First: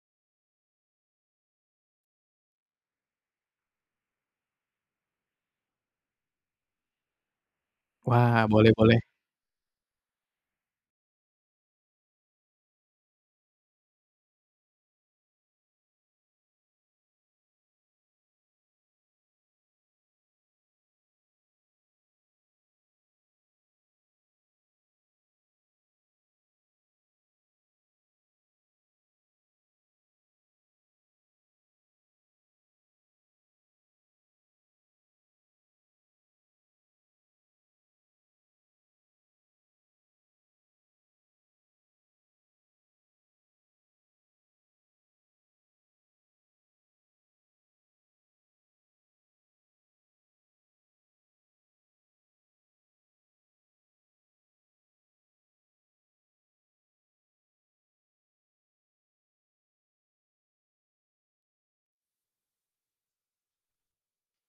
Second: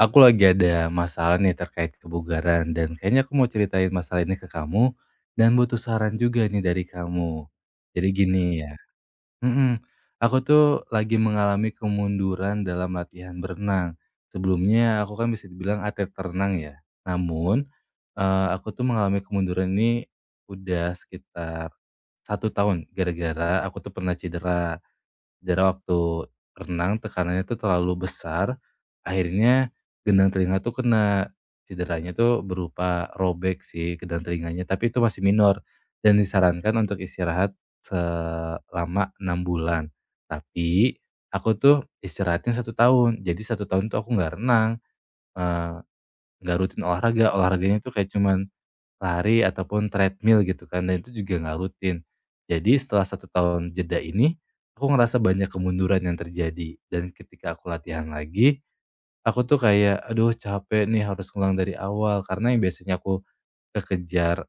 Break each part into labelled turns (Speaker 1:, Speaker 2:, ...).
Speaker 1: Aku lagi ada masalah nih terkait kebugaran dan kayaknya aku mau ceritain masalah ini ke kamu dan butuh saran juga nih dari kamu. Jadi
Speaker 2: Wah,
Speaker 1: gini
Speaker 2: boleh
Speaker 1: ya,
Speaker 2: boleh.
Speaker 1: mhm, aku tuh lagi mengalami kemunduran dalam latihan berenang. Sebelumnya aku kan bisa dibilang atlet renang ya. Namun, aku tuh mengalami kemunduran ini udah sekitar satu tahun gara-gara aku tuh pernah cedera. Jadi waktu renang tekanannya tuh terlalu besar, akhirnya gendang telinga tuh kena. Cederanya tuh berupa robek sih gendang telinganya, tapi itu masih minor dan disarankan untuk istirahat selama 6 bulan. Tapi aku tuh istirahatnya satu tahun, jadi satu tahun tuh aku nggak renang, eee, nggak rutin olahraga, olahraganya tuh kayak cuman lari ataupun treadmill gitu kan, dan itu juga nggak rutin. Jadi setelah satu tahun jeda ini, aku ngerasa banyak kemunduran yang terjadi. Dan ketika aku latihan lagi, aku tuh kayak, "Aduh capek nih harus ngulang dari awal." Karena yang biasanya aku kekejar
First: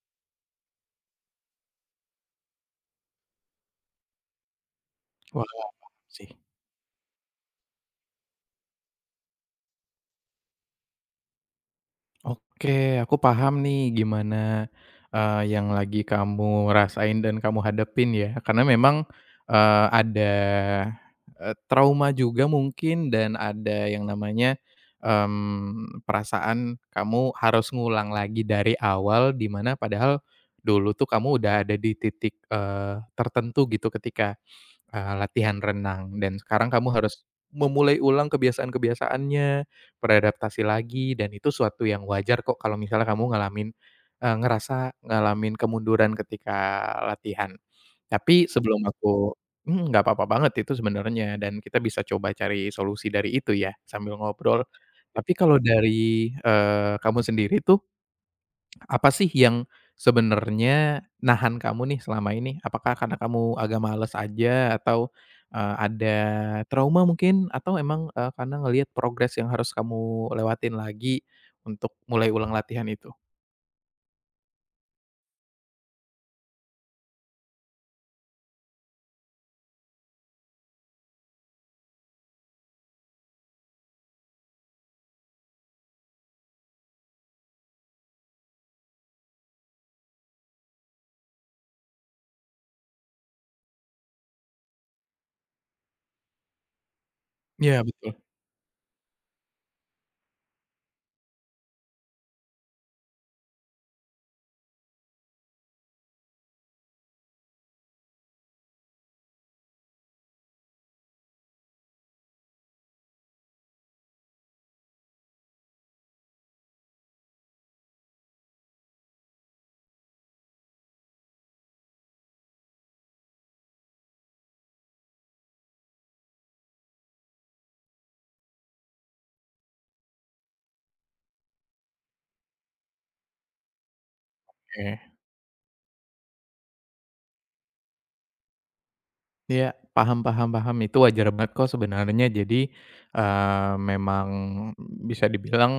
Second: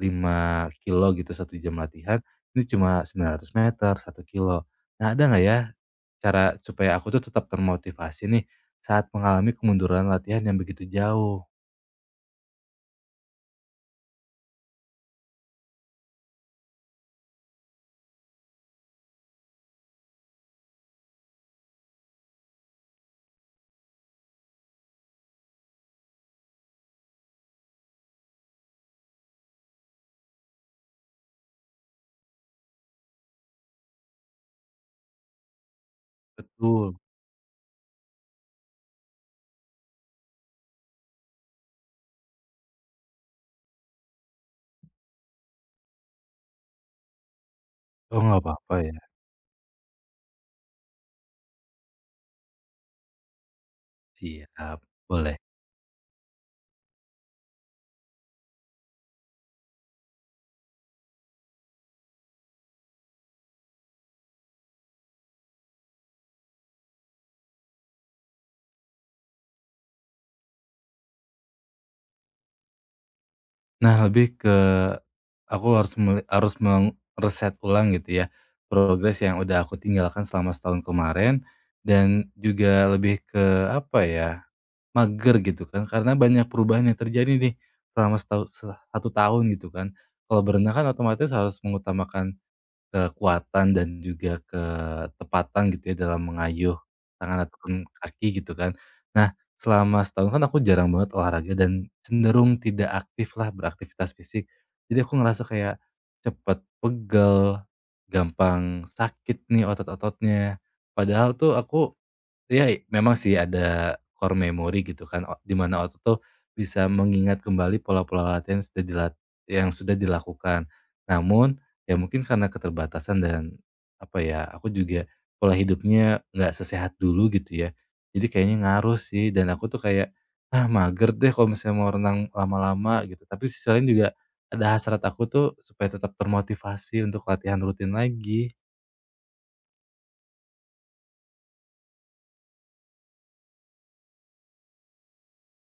Speaker 1: 5 kilo gitu satu jam latihan, ini cuma 900 meter, satu kilo. Nah, ada nggak ya
Speaker 2: Wah, sih.
Speaker 1: cara supaya aku tuh tetap termotivasi nih saat mengalami kemunduran latihan yang begitu jauh?
Speaker 2: Oke, aku paham nih gimana, yang lagi kamu rasain dan kamu hadapin ya. Karena memang, eee, ada, trauma juga mungkin dan ada yang namanya, perasaan kamu harus ngulang lagi dari awal, dimana padahal dulu tuh kamu udah ada di titik, tertentu gitu ketika latihan renang dan sekarang kamu
Speaker 1: Betul.
Speaker 2: harus memulai ulang kebiasaan-kebiasaannya, beradaptasi lagi dan itu suatu yang wajar kok kalau misalnya kamu ngalamin, ngerasa ngalamin kemunduran ketika latihan.
Speaker 1: Oh nggak
Speaker 2: Tapi
Speaker 1: apa-apa
Speaker 2: sebelum
Speaker 1: ya?
Speaker 2: aku mhm, nggak apa-apa banget itu sebenarnya dan kita bisa coba cari solusi dari itu ya sambil ngobrol.
Speaker 1: Siap,
Speaker 2: Tapi
Speaker 1: boleh.
Speaker 2: kalau dari, kamu sendiri tuh apa sih yang sebenarnya nahan kamu nih selama ini? Apakah karena kamu agak males aja atau, ada trauma mungkin? Atau emang, karena ngelihat progres yang harus kamu lewatin lagi untuk mulai ulang latihan itu?
Speaker 1: Nah, lebih ke aku harus mereset ulang gitu ya, progres yang udah aku tinggalkan selama setahun kemarin dan juga lebih ke apa ya, mager gitu kan, karena banyak perubahan yang terjadi nih selama setau se 1 tahun gitu kan. Kalau berenang kan otomatis harus mengutamakan kekuatan dan juga ketepatan gitu ya dalam mengayuh tangan ataupun
Speaker 2: Iya betul,
Speaker 1: kaki gitu kan. Nah, selama setahun kan aku jarang banget olahraga dan cenderung tidak aktif lah beraktivitas fisik. Jadi aku ngerasa kayak cepet pegel, gampang sakit nih otot-ototnya. Padahal tuh aku. Iya, memang sih ada core memory gitu kan, o di mana otot tuh bisa mengingat kembali pola-pola latihan yang sudah dilakukan. Namun, ya mungkin karena keterbatasan dan apa ya, aku juga pola hidupnya nggak sesehat dulu gitu ya. Jadi kayaknya ngaruh sih dan aku tuh kayak, "Ah, mager deh kalau misalnya mau renang lama-lama," gitu. Tapi sisi lain juga ada
Speaker 2: oke.
Speaker 1: hasrat aku tuh supaya tetap termotivasi untuk latihan rutin lagi.
Speaker 2: Iya, paham paham paham, itu wajar banget kok sebenarnya. Jadi, memang bisa dibilang,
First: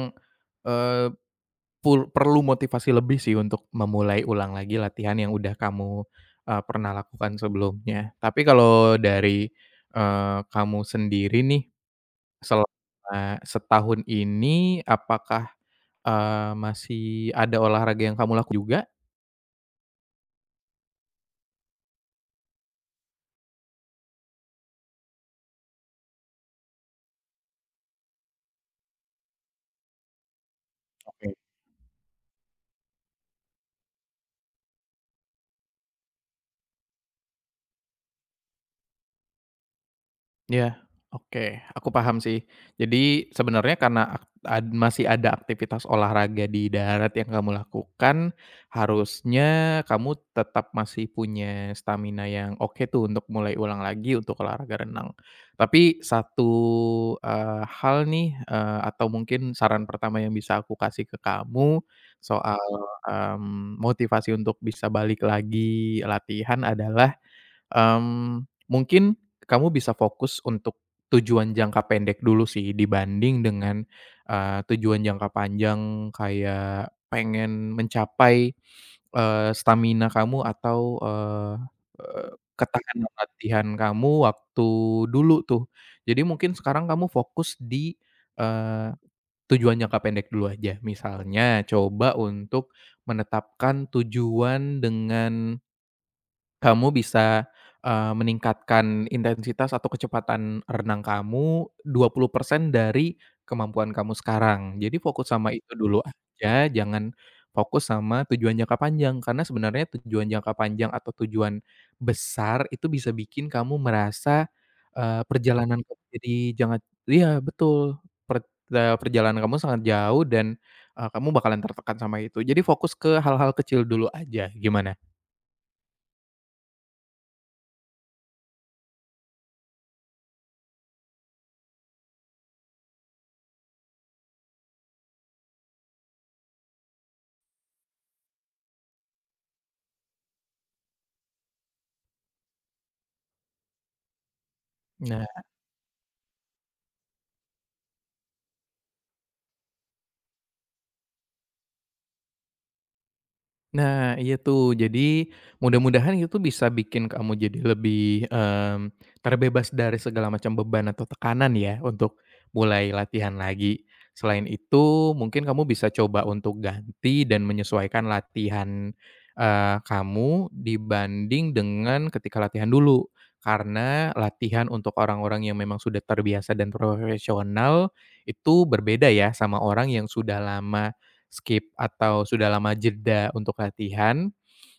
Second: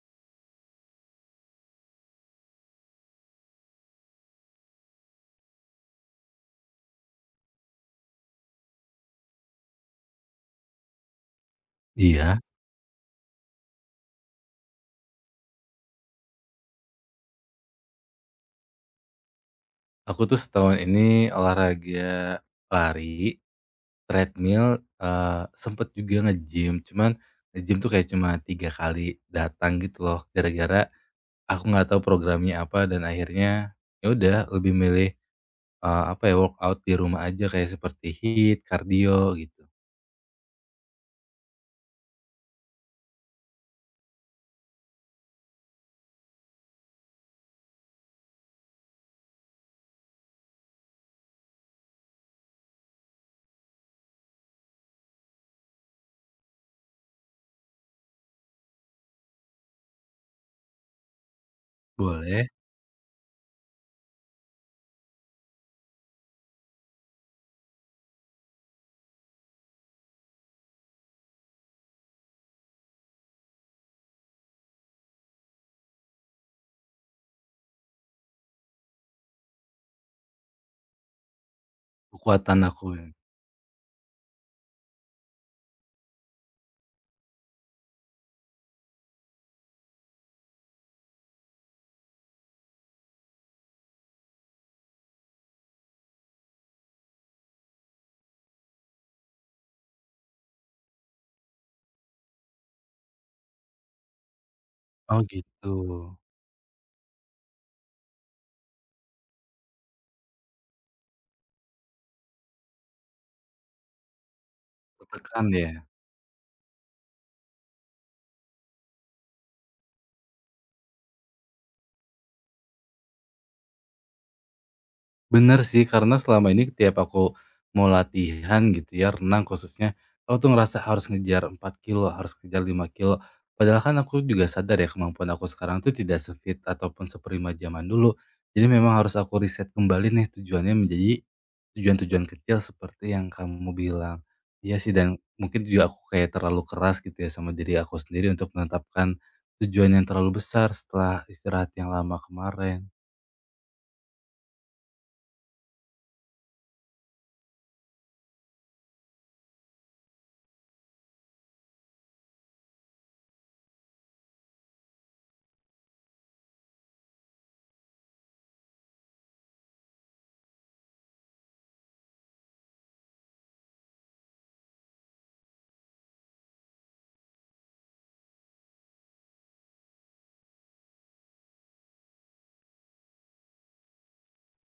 Speaker 2: Perlu motivasi lebih sih untuk memulai ulang lagi latihan yang udah kamu, pernah lakukan sebelumnya. Tapi kalau dari, kamu sendiri nih,
Speaker 1: Iya.
Speaker 2: selama setahun ini apakah, masih ada olahraga yang kamu juga?
Speaker 1: Aku tuh setahun ini olahraga lari, treadmill, eee, sempet juga nge-gym, cuman nge-gym tuh kayak cuma 3 kali datang gitu loh, gara-gara
Speaker 2: Oke.
Speaker 1: aku nggak tahu programnya apa dan akhirnya ya udah lebih milih, apa ya, workout di rumah aja kayak seperti HIIT, kardio gitu.
Speaker 2: Iya, oke, aku paham sih. Jadi sebenarnya karena ak ad masih ada aktivitas olahraga di darat yang kamu lakukan, harusnya kamu tetap masih punya stamina yang oke tuh untuk mulai ulang lagi untuk olahraga renang. Tapi satu, eee, hal nih, eee, atau mungkin saran pertama yang bisa aku kasih ke kamu
Speaker 1: Boleh,
Speaker 2: soal, motivasi untuk bisa balik lagi latihan adalah mungkin kamu bisa fokus untuk tujuan jangka pendek dulu sih dibanding dengan, tujuan jangka panjang kayak pengen mencapai, stamina kamu atau, eee eee,
Speaker 1: kekuatan aku ya.
Speaker 2: ketahanan latihan kamu waktu dulu tuh. Jadi mungkin sekarang kamu fokus di, eee, tujuan jangka pendek dulu aja. Misalnya coba untuk menetapkan tujuan dengan kamu bisa, meningkatkan intensitas atau kecepatan renang kamu 20% dari kemampuan kamu sekarang. Jadi
Speaker 1: Oh
Speaker 2: fokus sama itu
Speaker 1: gitu,
Speaker 2: dulu aja, jangan fokus sama tujuan jangka panjang, karena sebenarnya tujuan jangka panjang atau tujuan besar itu bisa bikin kamu merasa,
Speaker 1: tertekan ya?
Speaker 2: perjalanan kamu jadi jangan iya betul, perjalanan kamu sangat jauh dan, kamu bakalan tertekan sama itu. Jadi fokus ke hal-hal kecil dulu aja, gimana?
Speaker 1: Bener sih, karena selama ini tiap aku mau latihan gitu ya, renang khususnya, aku tuh ngerasa harus ngejar 4 kilo, harus ngejar 5 kilo. Padahal kan aku juga sadar ya kemampuan aku sekarang tuh tidak sefit ataupun seprima zaman dulu. Jadi memang harus aku riset kembali nih tujuannya menjadi tujuan-tujuan kecil seperti yang kamu bilang. Iya sih dan
Speaker 2: Nah.
Speaker 1: mungkin juga aku kayak terlalu keras gitu ya sama diri aku sendiri untuk menetapkan tujuan yang terlalu besar setelah istirahat yang lama kemarin.
Speaker 2: Nah, iya tuh. Jadi, mudah-mudahan itu bisa bikin kamu jadi lebih, terbebas dari segala macam beban atau tekanan ya, untuk mulai latihan lagi. Selain itu, mungkin kamu bisa coba untuk ganti dan menyesuaikan latihan, kamu dibanding dengan ketika latihan dulu. Karena latihan untuk orang-orang yang memang sudah terbiasa dan profesional, itu berbeda ya sama orang yang sudah lama skip atau sudah lama jeda untuk latihan,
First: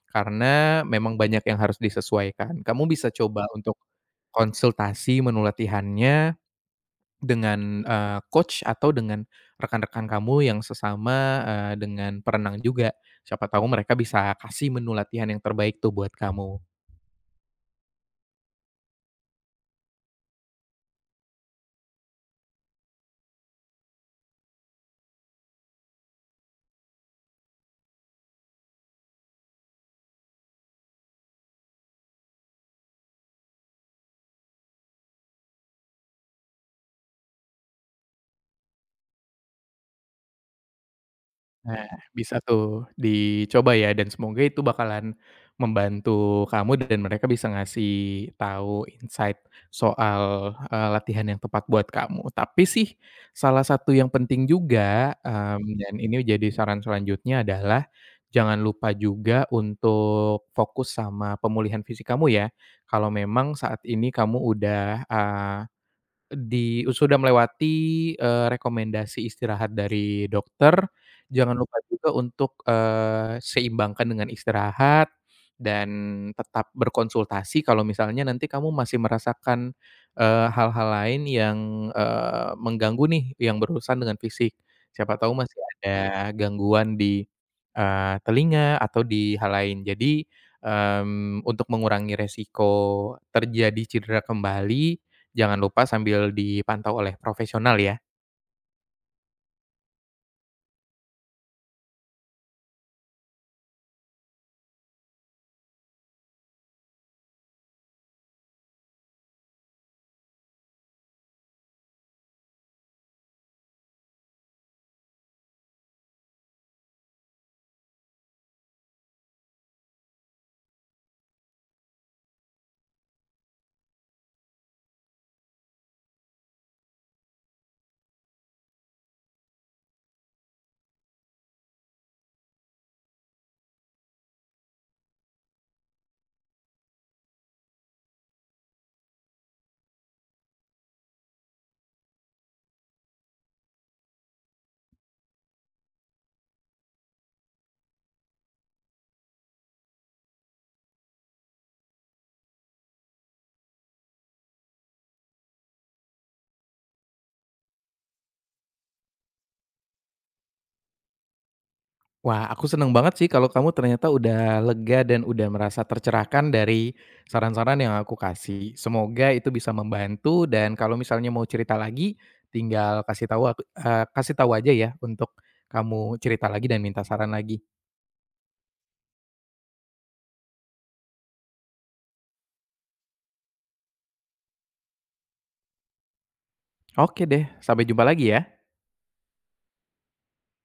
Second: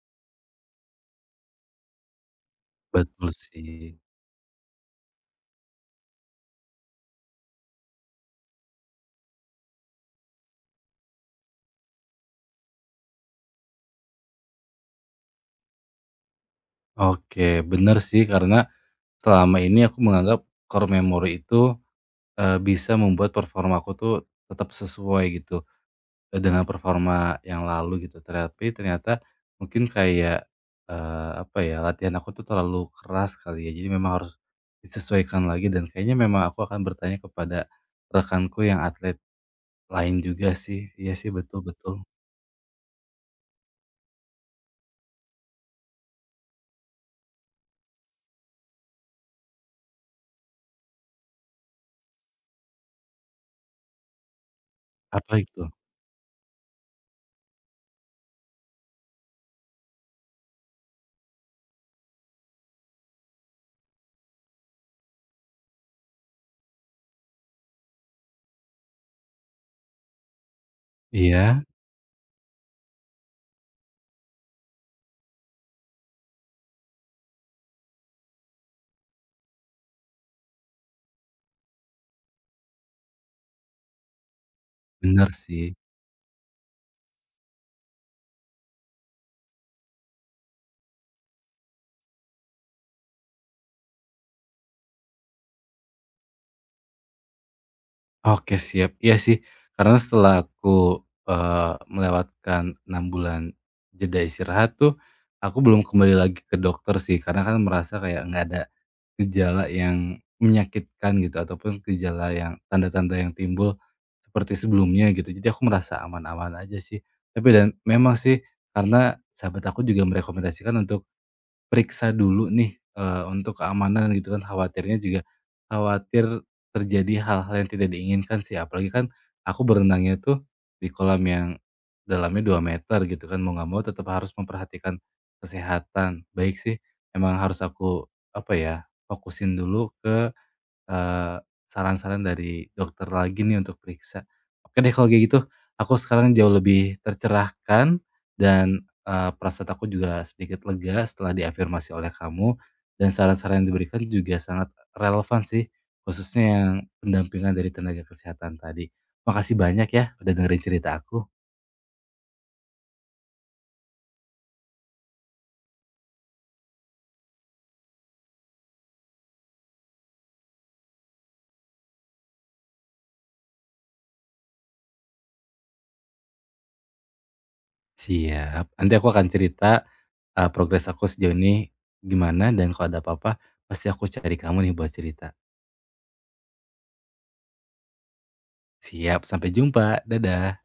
Speaker 2: karena memang banyak yang harus disesuaikan. Kamu bisa
Speaker 1: Betul
Speaker 2: coba
Speaker 1: sih.
Speaker 2: untuk konsultasi menu latihannya dengan, coach atau dengan rekan-rekan kamu yang sesama, dengan perenang juga. Siapa tahu mereka bisa kasih menu latihan yang terbaik tuh buat kamu.
Speaker 1: Oke, bener sih karena selama ini aku menganggap core memory itu, bisa membuat performaku tuh tetap sesuai gitu, dengan performa yang lalu gitu. Tapi ternyata mungkin kayak, apa ya, latihan aku tuh terlalu keras kali ya, jadi memang harus disesuaikan lagi dan kayaknya memang aku akan bertanya kepada rekanku yang atlet lain juga sih. Iya sih, betul
Speaker 2: Nah,
Speaker 1: betul.
Speaker 2: bisa tuh dicoba ya dan semoga itu bakalan membantu kamu dan mereka bisa ngasih tahu insight soal, latihan yang tepat buat kamu. Tapi sih salah satu yang penting juga,
Speaker 1: Apa itu?
Speaker 2: dan ini jadi saran selanjutnya adalah jangan lupa juga untuk fokus sama pemulihan fisik kamu ya. Kalau memang saat ini kamu udah, sudah melewati, rekomendasi istirahat dari dokter, jangan
Speaker 1: Iya,
Speaker 2: lupa juga untuk, seimbangkan dengan istirahat dan tetap berkonsultasi kalau misalnya nanti kamu masih merasakan, hal-hal lain yang, mengganggu nih, yang berurusan dengan fisik. Siapa
Speaker 1: bener
Speaker 2: tahu masih
Speaker 1: sih.
Speaker 2: ada gangguan di, telinga atau di hal lain. Jadi, untuk mengurangi resiko terjadi cedera kembali, jangan lupa sambil dipantau oleh profesional ya.
Speaker 1: Oke siap, iya sih karena setelah aku, melewatkan 6 bulan jeda istirahat tuh, aku belum kembali lagi ke dokter sih karena kan merasa kayak nggak ada gejala yang menyakitkan gitu ataupun gejala yang tanda-tanda yang timbul seperti sebelumnya gitu, jadi aku merasa aman-aman aja sih. Tapi dan memang sih karena sahabat aku juga merekomendasikan untuk periksa dulu nih, untuk keamanan gitu kan, khawatirnya juga khawatir terjadi hal-hal yang tidak diinginkan sih, apalagi kan aku berenangnya tuh di kolam yang dalamnya 2 meter gitu kan, mau nggak mau tetap harus memperhatikan kesehatan. Baik sih, emang harus aku, apa ya, fokusin dulu ke eee, saran-saran dari dokter lagi nih untuk periksa. Oke deh kalau kayak gitu, aku sekarang jauh lebih tercerahkan dan, perasaan aku juga sedikit lega setelah diafirmasi oleh kamu, dan saran-saran yang diberikan juga sangat relevan sih, khususnya yang pendampingan dari tenaga kesehatan tadi. Makasih banyak ya udah dengerin cerita aku.
Speaker 2: Wah, aku seneng banget sih kalau kamu ternyata udah lega dan udah merasa tercerahkan dari saran-saran yang aku kasih. Semoga itu bisa membantu dan kalau misalnya mau cerita lagi, tinggal kasih tahu aku, kasih tahu aja ya untuk kamu cerita lagi dan minta saran lagi.
Speaker 1: Siap, nanti aku akan cerita, progres aku sejauh ini gimana dan kalau ada apa-apa pasti aku cari kamu nih buat cerita.
Speaker 2: Oke deh, sampai jumpa lagi ya.
Speaker 1: Siap, sampai jumpa. Dadah.